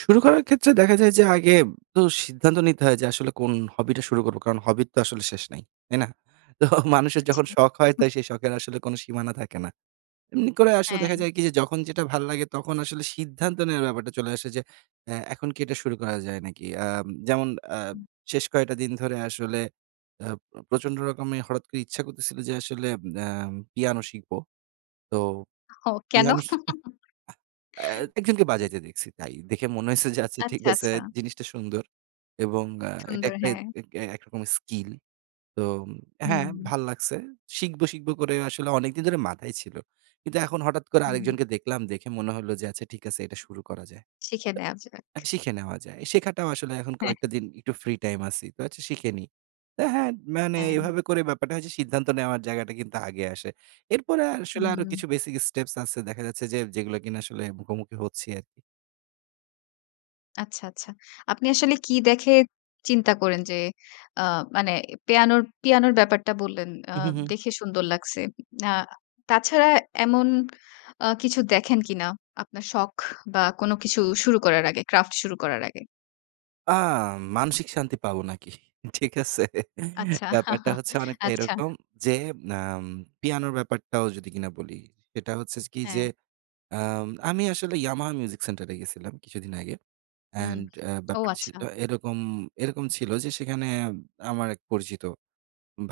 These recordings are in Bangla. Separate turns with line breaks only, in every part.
শুরু করার ক্ষেত্রে দেখা যায় যে, আগে তো সিদ্ধান্ত নিতে হয় যে, আসলে কোন হবিটা শুরু করব। কারণ হব তো আসলে শেষ নাই। তাই না? তো মানুষের
আচ্ছা
যখন শখ হয় তো
[unintelligible]
সেই শখের আসলে কোন সীমানা থাকে না। এমনি করে আসলে দেখা
হ্যা।
যায় কি যে, যখন যেটা ভালো লাগে তখন আসলে সিদ্ধান্ত নেওয়ার ব্যাপারটা চলে আসে যে, এ্যা এখন কি এটা শুরু করা যায় নাকি? আম যেমন আ
হুম।
শেষ কয়েকটা দিন ধরে আসলে আ প্রচণ্ড রকম হঠাৎ করে ইচ্ছা করছিল যে, আসলে আ পিয়ানো শিখব। তো
ও কেন?
পিয়ানো শি এ্যা আহ এ্যা একজনকে বাজাইতে দেখছি। তাই দেখে মনে হয়েছে যে, আচ্ছা ঠিক
আচ্ছা,
আছে
আচ্ছা।
জিনিসটা সুন্দর। এবং আ এটা
সুন্দর
একটাই
হ্যা।
এক এ্যা একরকমের স্কিল। তো হ্যা,
হুম, হুম।
ভাললাগছে। শিখব, শিখব, করে আসলে অনেকদিন ধরে মাথায় ছিল। কিন্তু এখন হঠাৎ করে
হু, হুম।
আরেকজনকে দেখলাম। দেখে মনে হলো যে, আচ্ছা ঠিক আছে এটা শুরু করা যায়।
শিখে নেওয়া যাক।
আ শিখে নেওয়া যায়। শেখাটাও আসলে এখন
হ্যা,
কয়েকটা
হ্যাঁ।
দিন একটু ফ্রি টাইম আছি। তো আচ্ছা শিখে নেই, তো হ্যা মানে
হ্যা।
এভাবে করে ব্যাপারটা হচ্ছে সিদ্ধান্ত নেওয়ার জায়গাটা কিন্তু আগে আসে। এরপরে আসলে আরো
হুম।
কিছু বেসিক স্টেপস আছে। দেখা যাচ্ছে যে, যেগুলো কিনা মুখোমুখি হচ্ছি আরকি।
আচ্ছা, আচ্ছা। আপনি আসলে কি দেখে চিন্তা করেন যে, আ মানে পিয়ান, পিয়ানোর ব্যাপারটা বললেন, আ
উ, হু, হুম।
দেখে সুন্দর লাগছে। না তাছাড়া এমন আ কিছু দেখেন কিনা আপনার শখ বা কোন কিছু শুরু করার আগে ক্রাফট শুরু করার আগে?
আ মানসিক শান্তি পাবো নাকি ঠিক আছে?
আচ্ছা,
ব্যাপারটা হচ্ছে অনেকটা
আচ্ছা।
এরকম যে, আ পিয়ানোর ব্যাপারটাও যদি কিনা বলি, সেটা হচ্ছে কি যে,
হ্যা।
আম আমি আসলে ইয়ামাহা মিউজিক সেন্টার এ গেছিলাম কিছুদিন আগে।
হুম,
অ্যান্ড এ্যা
ও
ব্যাপারটা ছিল,
আচ্ছা।
এরকম, এরকম, ছিল যে, সেখানে আমার এক পরিচিত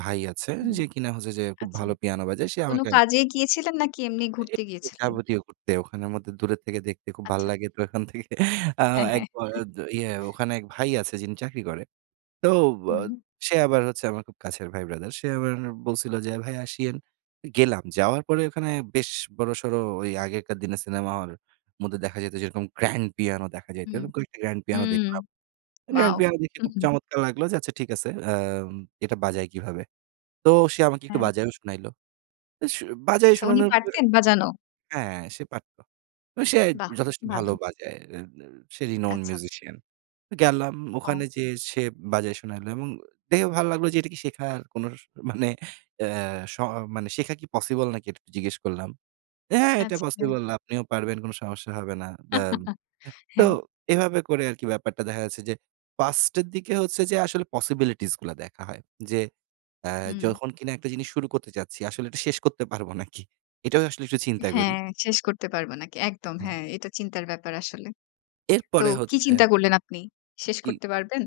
ভাই আছে,
হুম,
যে, কিনা হচ্ছে যে, খুব
আচ্ছা
ভালো পিয়ানো বাজায় সে
কোন
আমাকে
কাজে গিয়েছিলেন নাকি এমনি
তো
ঘুরতে
একটু
গিয়েছিলেন?
যাবতীয় করতে। ওখানের মধ্যে দূরে থেকে দেখতে খুব ভালো
আচ্ছা।
লাগে। তো ওখান থেকে আ
হ্যা, হ্যা,
এক ব
হ্যা।
ইয়ে ওখানে এক ভাই আছে যিনি চাকরি করে। তো ব
হুম।
সে আবার হচ্ছে আমার খুব কাছের ভাই ব্রাদার। সে আবার বলছিল যে, ভাই আসিয়েন। গেলাম। যাওয়ার পরে ওখানে বেশ বড়সড় ঐ আগেকার দিনে সিনেমা হল, মধ্যে দেখা যাইত যেরকম গ্র্যান্ড পিয়ানো দেখা যাইত।
হু,
অইরকম কয়েকটা গ্র্যান্ড পিয়ানো
হুম।
দেখলাম। Grand
wow.
পিয়ানো দেখে
হু,
খুব
হুম।
চমৎকার লাগলো যে, আচ্ছা ঠিক আছে আ এটা বাজায় কিভাবে? তো সে আমাকে একটু
হ্যা।
বাজাই শুনাইল। তো স বাজায়
আচ্ছা উনি
শোনানোর পর
পারতেন বাজানো?
হ্যা সে পারত। সে
বাহ!
যথেষ্ট ভালো
ভালো।
বাজায়। [unintelligible] সে renowned
আচ্ছা, আচ্ছা।
musician গেলাম
ও।
ওখানে যে, সে বাজায় শুনাইল। এবং দেখে ভালো লাগলো যে, এটা কি শেখা কোন মানে অ্যা শ মানে শেখা কি পসিবল নাকি? এটা একটু জিজ্ঞেস করলাম। হ্যা, হ্যা, এটা
আচ্ছা।
পসিবল আপনিও পারবেন কোন সমস্যা হবে না। ব্যা হ্যাঁ, তো
হ্যা।
এভাবে করে আরকি ব্যাপারটা দেখা যাচ্ছে যে, পাস্টের দিকে হচ্ছে যে, আসলে পসিবিলিটিস গুলো দেখা হয়। যে, আ
হুম।
যখন কিনা একটা জিনিস শুরু করতে যাচ্ছি। আসলে এটা শেষ করতে পারব নাকি? এটাও আসলে একটু চিন্তা
হ্যা,
করি।
শেষ করতে পারব নাকি।
আহ!
একদম হ্যা
হ্যাঁ।
এটা চিন্তার ব্যাপার আসলে। তো
এরপরে
কি
হচ্ছে
চিন্তা করলেন আপনি? শেষ
জি।
করতে পারবেন?